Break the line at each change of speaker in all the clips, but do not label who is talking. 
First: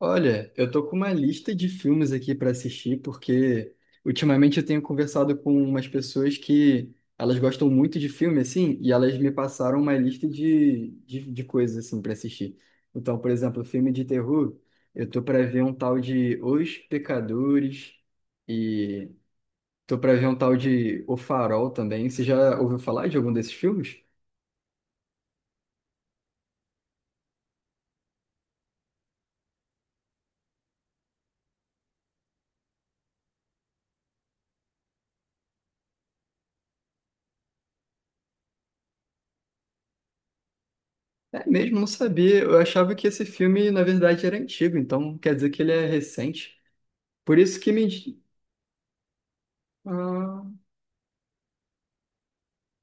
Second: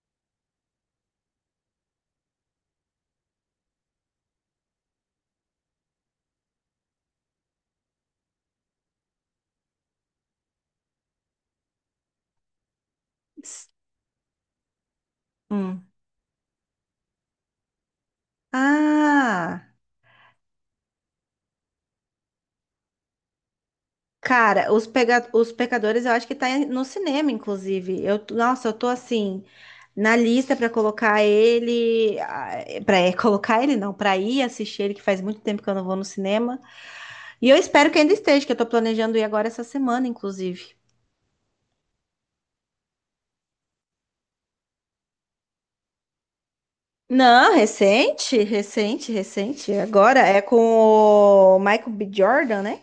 Olha, eu tô com uma lista de filmes aqui para assistir, porque ultimamente eu tenho conversado com umas pessoas que elas gostam muito de filme, assim, e elas me passaram uma lista de coisas, assim, para assistir. Então, por exemplo,
S-
filme de terror, eu tô para ver um
Hum.
tal de Os Pecadores e
Ah,
tô para ver um tal de O Farol também. Você já ouviu falar de algum desses filmes?
cara, os pecadores eu acho que tá no cinema, inclusive. Nossa, eu tô assim, na lista pra colocar ele. Pra colocar ele, não, pra ir assistir ele, que faz muito tempo que eu não vou no cinema. E eu espero que ainda esteja, que eu tô planejando ir agora essa semana, inclusive.
É mesmo, não sabia. Eu achava que esse filme, na verdade, era antigo, então quer dizer que ele é recente. Por
Não,
isso que me. Indi-
recente, recente, recente. Agora é
Ah,
com o Michael B. Jordan, né?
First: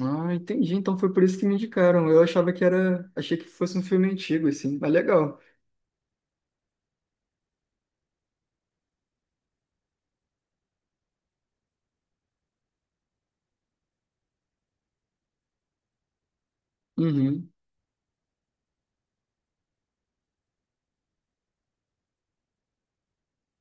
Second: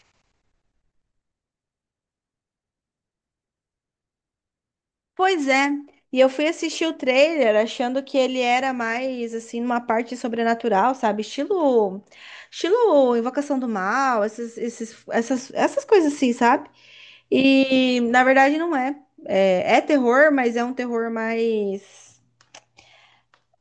ah, entendi. Então foi por isso que me indicaram. Eu achava que era. Achei que fosse um filme antigo, assim. Mas legal.
Pois é. E eu fui assistir o trailer achando que ele era mais assim numa parte sobrenatural, sabe? Estilo, estilo Invocação do Mal, essas coisas assim, sabe?
Uhum,
E na verdade não é. É terror, mas é um terror mais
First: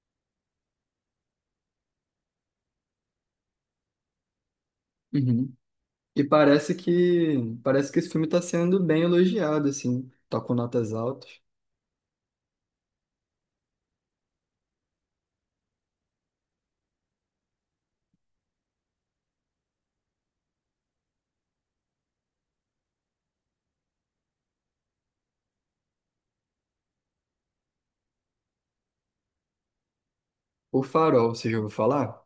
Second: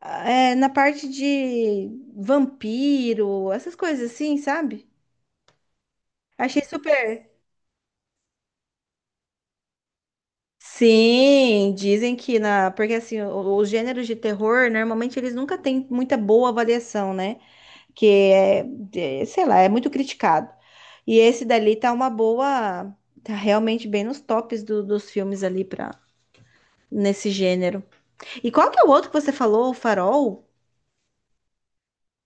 é, na parte de vampiro, essas coisas assim, sabe?
uhum.
Achei super.
Parece que esse filme está sendo bem elogiado, assim. Tá com notas altas.
Sim, dizem que na. Porque assim, os gêneros de terror, normalmente eles nunca têm muita boa avaliação, né? que é, sei lá, é muito criticado. E esse dali tá uma boa, tá realmente bem nos tops dos filmes ali para nesse gênero. E qual que é o outro que você falou, o Farol?
O Farol, você já ouviu falar?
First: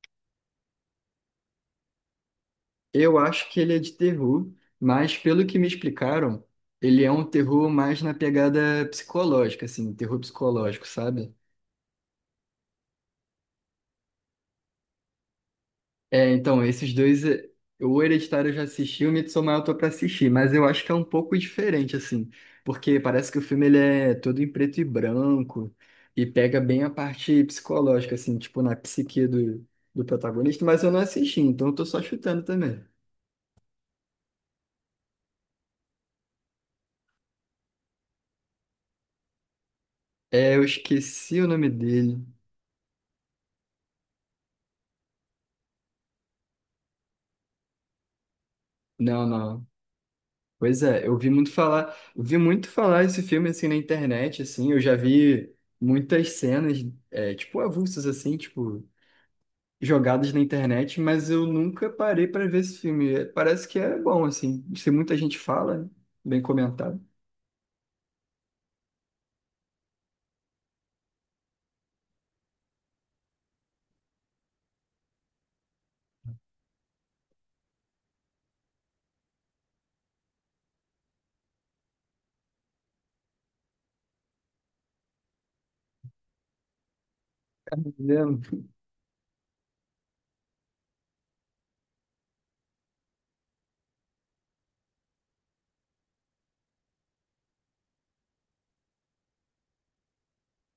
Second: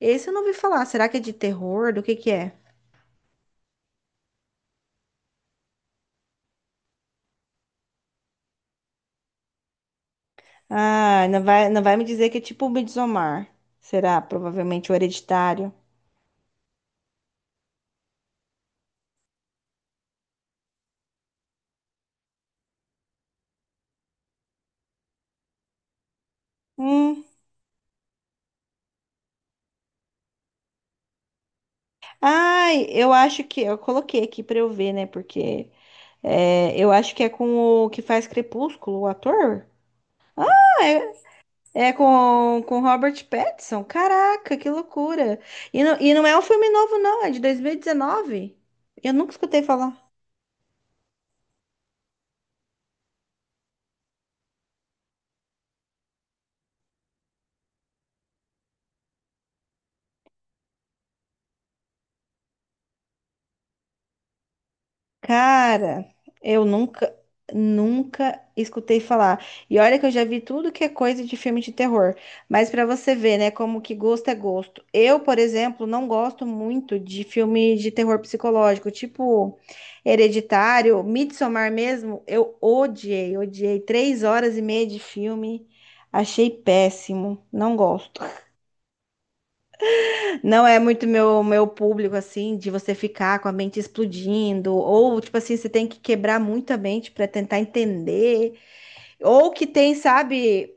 Esse eu não ouvi falar. Será que é de terror? Do que é?
Eu acho que ele é de terror, mas pelo que me explicaram, ele é um terror mais na pegada psicológica, assim, terror psicológico,
Ah,
sabe?
não vai me dizer que é tipo o Midsommar. Será? Provavelmente o Hereditário.
É, então, esses dois, é, o Hereditário eu já assisti, o Midsommar eu tô pra assistir, mas eu acho que é um pouco diferente, assim, porque parece que o filme ele é todo em preto e branco e pega bem a
Hum.
parte psicológica, assim, tipo na psique do protagonista, mas eu não assisti, então eu tô só chutando também.
Ai, eu acho que eu coloquei aqui pra eu ver, né? Porque é, eu acho que é com o que faz Crepúsculo, o ator.
É, eu
Ah,
esqueci o nome
é
dele.
com Robert Pattinson? Caraca, que loucura! E não é um filme novo, não, é de 2019. Eu
Não,
nunca escutei
não.
falar.
Pois é, eu vi muito falar, eu vi muito falar esse filme, assim, na internet, assim, eu já vi muitas cenas, é, tipo, avulsas, assim, tipo. Jogadas na internet, mas eu nunca parei para ver esse filme. É, parece que é bom, assim. Se muita gente fala, né?
Cara,
Bem
eu
comentado.
nunca, nunca escutei falar. E olha que eu já vi tudo que é coisa de filme de terror. Mas pra você ver, né, como que gosto é gosto. Eu, por exemplo, não gosto muito de filme de terror psicológico, tipo Hereditário, Midsommar mesmo. Eu odiei, odiei. Três horas e meia de filme, achei péssimo. Não gosto.
Entendeu?
Não é muito meu, meu público, assim, de você ficar com a mente explodindo, ou, tipo assim, você tem que quebrar muito a mente para tentar entender, ou que tem, sabe,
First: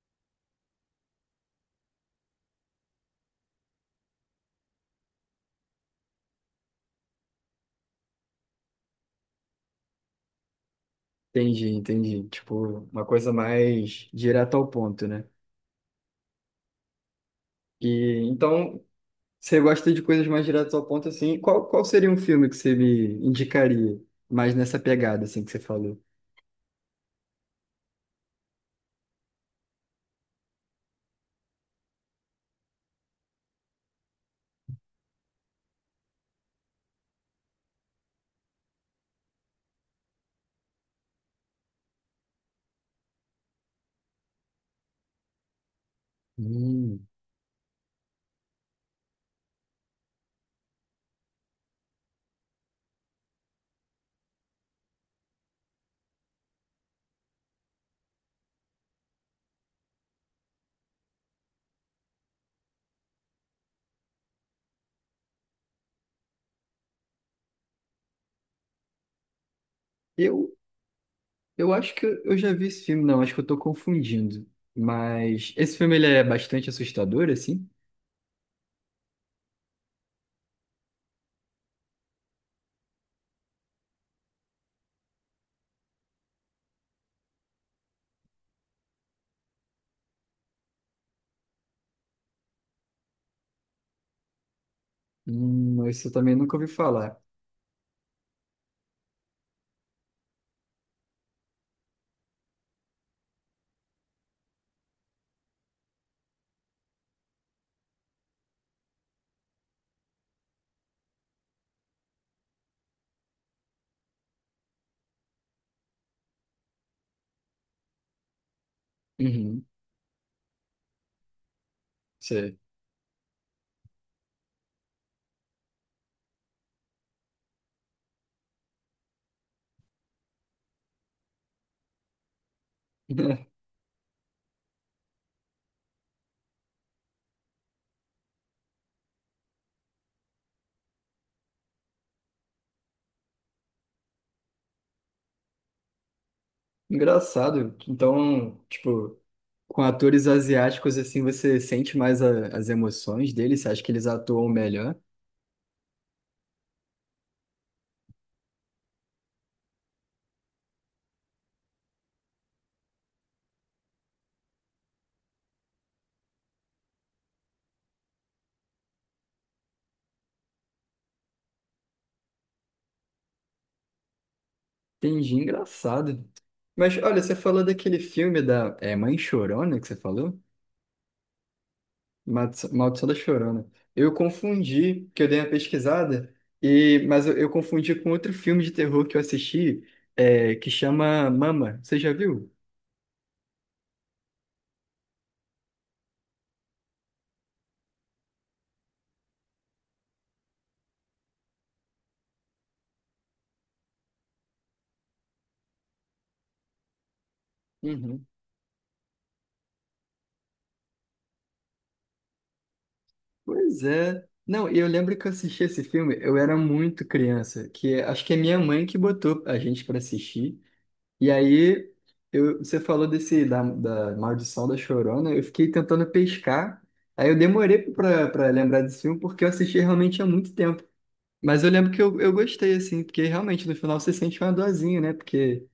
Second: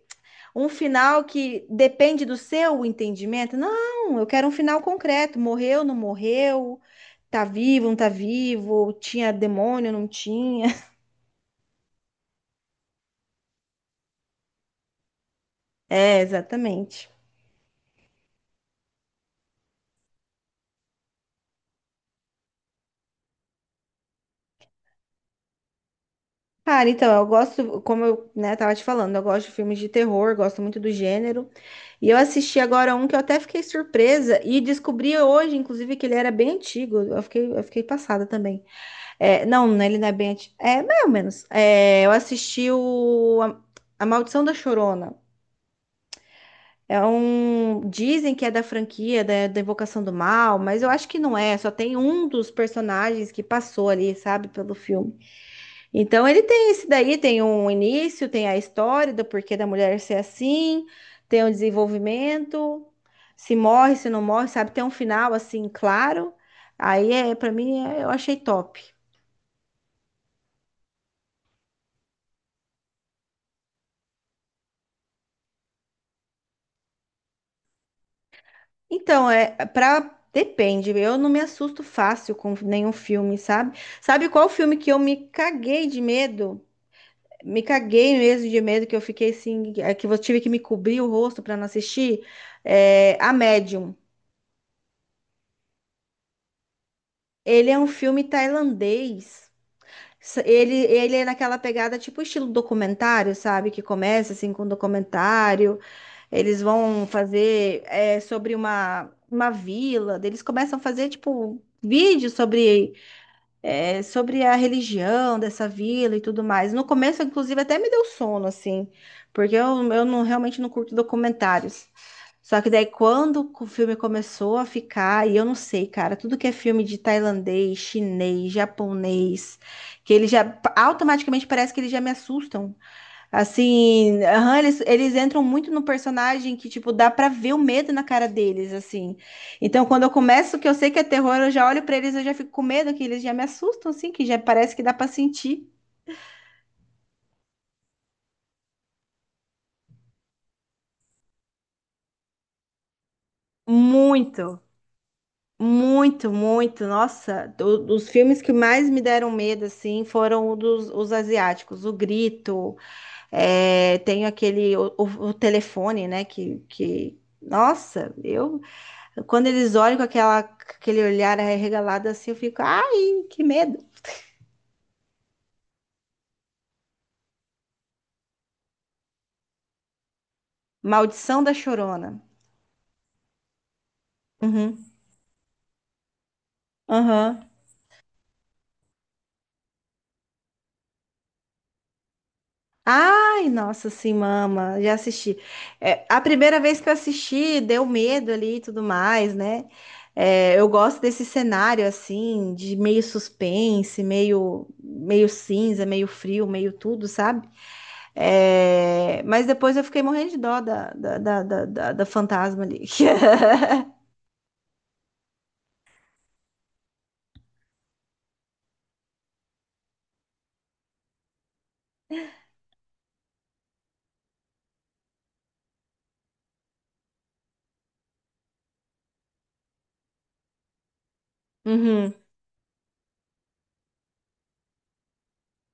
um final que depende do seu entendimento. Não, eu quero um final concreto: morreu, não morreu, tá vivo, não tá vivo, tinha demônio, não tinha.
Entendi, entendi. Tipo, uma coisa mais direta ao ponto, né?
É, exatamente.
E então, você gosta de coisas mais diretas ao ponto, assim. Qual seria um filme que você me indicaria mais nessa pegada, assim, que você falou?
Cara, então, eu gosto, como eu, né, tava te falando, eu gosto de filmes de terror, gosto muito do gênero. E eu assisti agora um que eu até fiquei surpresa e descobri hoje, inclusive, que ele era bem antigo. Eu fiquei passada também. É, não, né, ele não é bem antigo. É, mais ou menos. É, eu assisti A Maldição da Chorona. É
Hum.
um. Dizem que é da franquia da Invocação do Mal, mas eu acho que não é. Só tem um dos personagens que passou ali, sabe, pelo filme. Então ele tem esse daí, tem um início, tem a história do porquê da mulher ser assim, tem um desenvolvimento, se morre, se não morre, sabe? Tem um final assim, claro. Aí é, para mim, eu achei top.
Eu, eu acho que eu já vi esse filme, não, acho que eu tô confundindo. Mas esse filme ele é bastante assustador, assim?
Então, é para depende, eu não me assusto fácil com nenhum filme, sabe? Sabe qual filme que eu me caguei de medo? Me caguei mesmo de medo que eu fiquei assim, é, que eu tive que me cobrir o rosto para não assistir? É, A Médium.
Isso eu também nunca ouvi falar.
Ele é um filme tailandês. Ele, ele é naquela pegada tipo estilo documentário, sabe? Que começa assim com um documentário. Eles vão fazer é, sobre uma vila. Daí eles começam a fazer tipo vídeo sobre, é, sobre a religião dessa vila e tudo mais. No começo, inclusive, até me deu sono, assim, porque
Uhum,
eu não, realmente não curto documentários.
sei.
Só que daí quando o filme começou a ficar, e eu não sei, cara, tudo que é filme de tailandês, chinês, japonês, que eles já automaticamente parece que eles já me assustam. Assim, aham, eles entram muito no personagem que, tipo, dá pra ver o medo na cara deles, assim. Então, quando eu começo, que eu sei que é terror, eu já olho pra eles, eu já fico com medo, que eles já me assustam, assim, que já parece que dá pra sentir
Engraçado. Então, tipo, com atores asiáticos, assim, você sente mais as emoções deles, você acha que eles atuam
muito.
melhor?
Muito, muito. Nossa, dos filmes que mais me deram medo, assim, foram o dos, os asiáticos. O Grito, é, tem aquele, o telefone, né, que... Nossa, eu... Quando eles olham com aquela, com aquele olhar arregalado, assim, eu fico, ai, que medo.
Entendi, engraçado. Mas, olha, você falou daquele filme da é, Mãe Chorona que você falou?
Maldição da Chorona.
Maldição da Chorona. Eu
Uhum.
confundi, que eu dei uma pesquisada, e, mas eu,
Aham.
eu confundi com outro filme de terror que eu assisti, é, que chama Mama. Você já viu?
Ai, nossa, sim, mama, já assisti. É, a primeira vez que eu assisti, deu medo ali e tudo mais, né? É, eu gosto desse cenário, assim, de meio suspense, meio, meio cinza, meio frio, meio tudo, sabe? É, mas depois eu fiquei morrendo de dó da fantasma ali.
Pois é. Não, e eu lembro que eu assisti esse filme, eu era muito criança, que é- acho que é minha mãe que botou a gente pra assistir. E aí eu, você falou desse da Maldição da Chorona, eu fiquei tentando pescar. Aí eu demorei pra lembrar desse filme porque eu assisti realmente há muito tempo. Mas eu lembro que
Uhum.
eu gostei, assim, porque realmente no final você sente uma dorzinha, né? Porque,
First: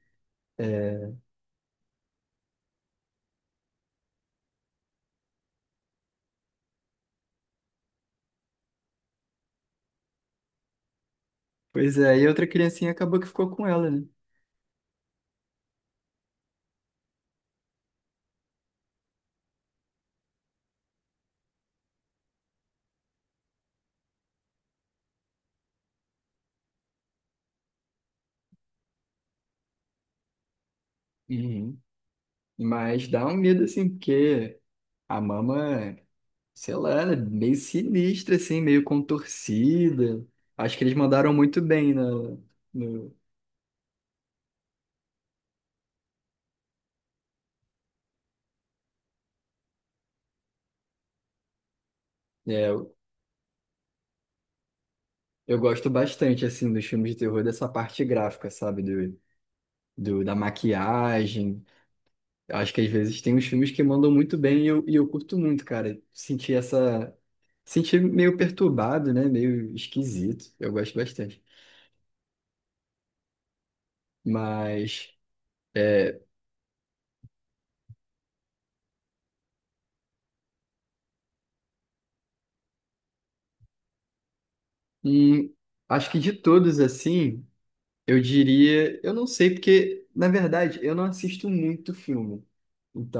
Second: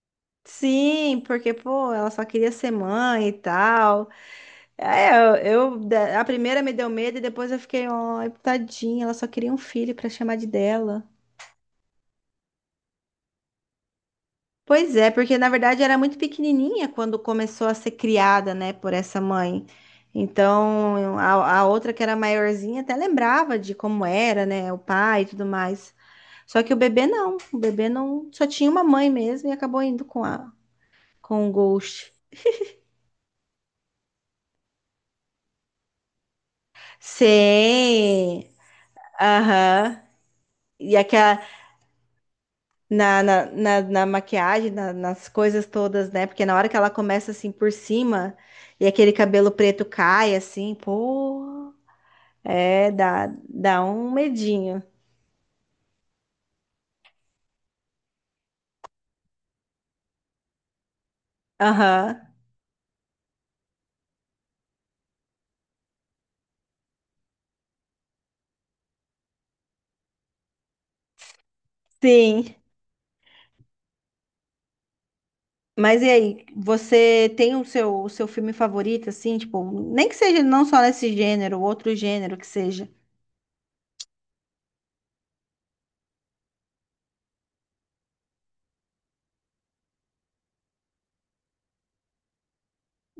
é,
Sim, porque, pô, ela só queria ser mãe e tal. É, a primeira me deu medo e depois eu fiquei, ó, tadinha, ela só queria um filho pra chamar de dela.
pois é, e outra criancinha acabou que ficou com ela, né?
Pois é, porque na verdade era muito pequenininha quando começou a ser criada, né, por essa mãe. Então, a outra que era maiorzinha até lembrava de como era, né, o pai e tudo mais. Só que o bebê não, só tinha uma mãe mesmo e acabou indo com a com o
Uhum.
Ghost.
Mas dá um medo, assim, porque a mama. Sei lá, né, meio sinistra,
Sim.
assim, meio
Aham.
contorcida. Acho que eles
E
mandaram
aquela
muito bem na, no,
na maquiagem, nas coisas todas, né? Porque na hora que ela começa assim por cima e aquele cabelo preto cai assim, pô,
é,
é,
eu
dá, dá um medinho.
eu gosto bastante, assim, dos filmes de terror, dessa parte gráfica, sabe? Da maquiagem.
Aham,
Acho que às vezes tem uns filmes que mandam muito bem e eu curto muito, cara. Sentir essa... Sentir meio perturbado, né? Meio esquisito. Eu gosto bastante.
sim.
Mas,
Mas e
é,
aí, você tem o seu filme favorito, assim, tipo, nem que seja não só nesse gênero, outro gênero que seja.
hum, acho que de todos, assim... Eu diria, eu não sei, porque, na verdade, eu não assisto muito filme.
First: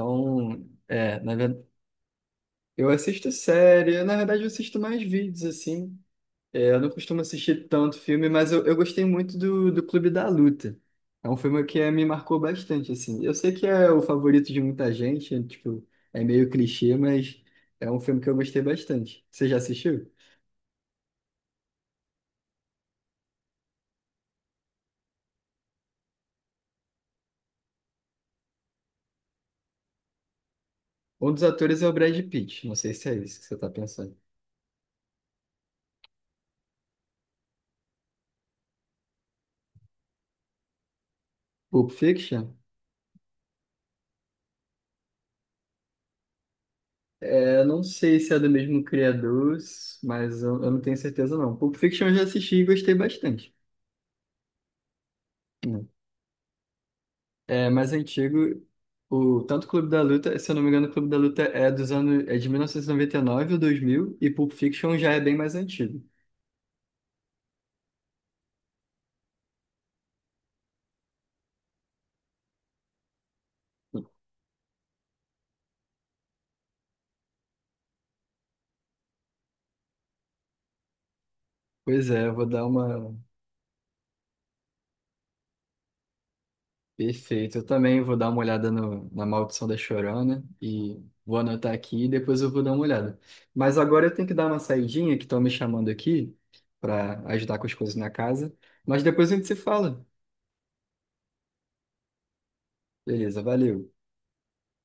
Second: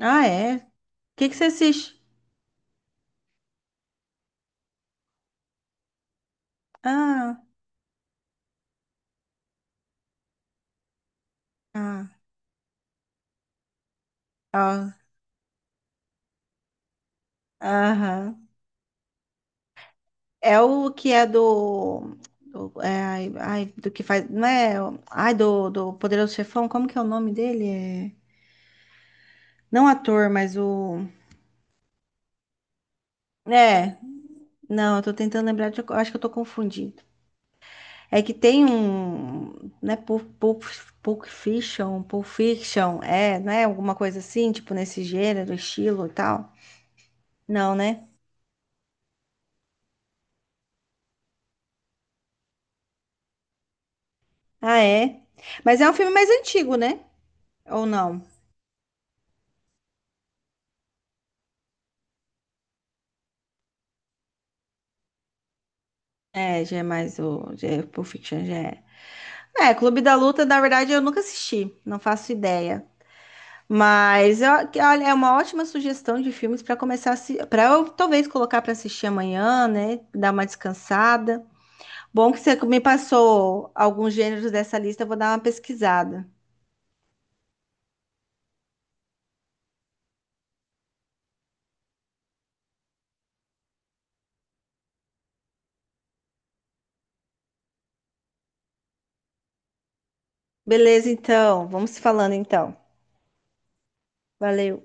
Ah, é? O
é,
que
na
que você
verdade,
assiste?
eu assisto série, na verdade, eu assisto mais vídeos, assim. É, eu não costumo
Ah,
assistir tanto filme, mas eu gostei muito do Clube da Luta. É um filme que me
ah,
marcou bastante, assim. Eu sei que é o favorito de muita
ah,
gente, é, tipo, é meio clichê, mas é um filme que eu
aham.
gostei bastante. Você já assistiu?
É o que é do. Do é, ai, ai, do que faz. Não é. Ai, do Poderoso Chefão, como que é o nome dele? É, não ator, mas o.
Um dos atores é o Brad Pitt, não sei se é isso que você está
É,
pensando.
não, eu tô tentando lembrar, eu acho que eu tô confundindo. É que tem um. Né, Pulp
Pulp
Fiction, Pulp
Fiction?
Fiction, é, né? Alguma coisa assim, tipo nesse gênero, estilo e tal.
Eu
Não,
não
né?
sei se é do mesmo criador, mas eu não tenho certeza não. Pulp Fiction eu já assisti e gostei bastante.
Ah, é. Mas
Hum.
é um filme mais antigo, né?
É
Ou
mais
não?
antigo, o tanto Clube da Luta, se eu não me engano, o Clube da Luta é dos anos, é de 1999 ou 2000 e Pulp Fiction já é bem mais antigo.
É, já é mais o. Já é, Pulp Fiction já é. É, Clube da Luta, na verdade, eu nunca assisti, não faço ideia. Olha, é uma ótima sugestão de filmes para começar a para eu talvez colocar para assistir amanhã, né? Dar uma descansada.
Pois é,
Bom
eu
que
vou
você
dar
me
uma
passou alguns gêneros dessa lista, eu vou dar uma pesquisada.
perfeito. Eu também vou dar uma olhada no, na Maldição da Chorona, né, e vou anotar aqui e depois eu vou dar uma olhada. Mas agora eu tenho que dar uma saidinha que estão me chamando aqui para ajudar com as coisas na casa. Mas depois a gente se fala.
Beleza, então, vamos se falando então.
Beleza, valeu.
Valeu.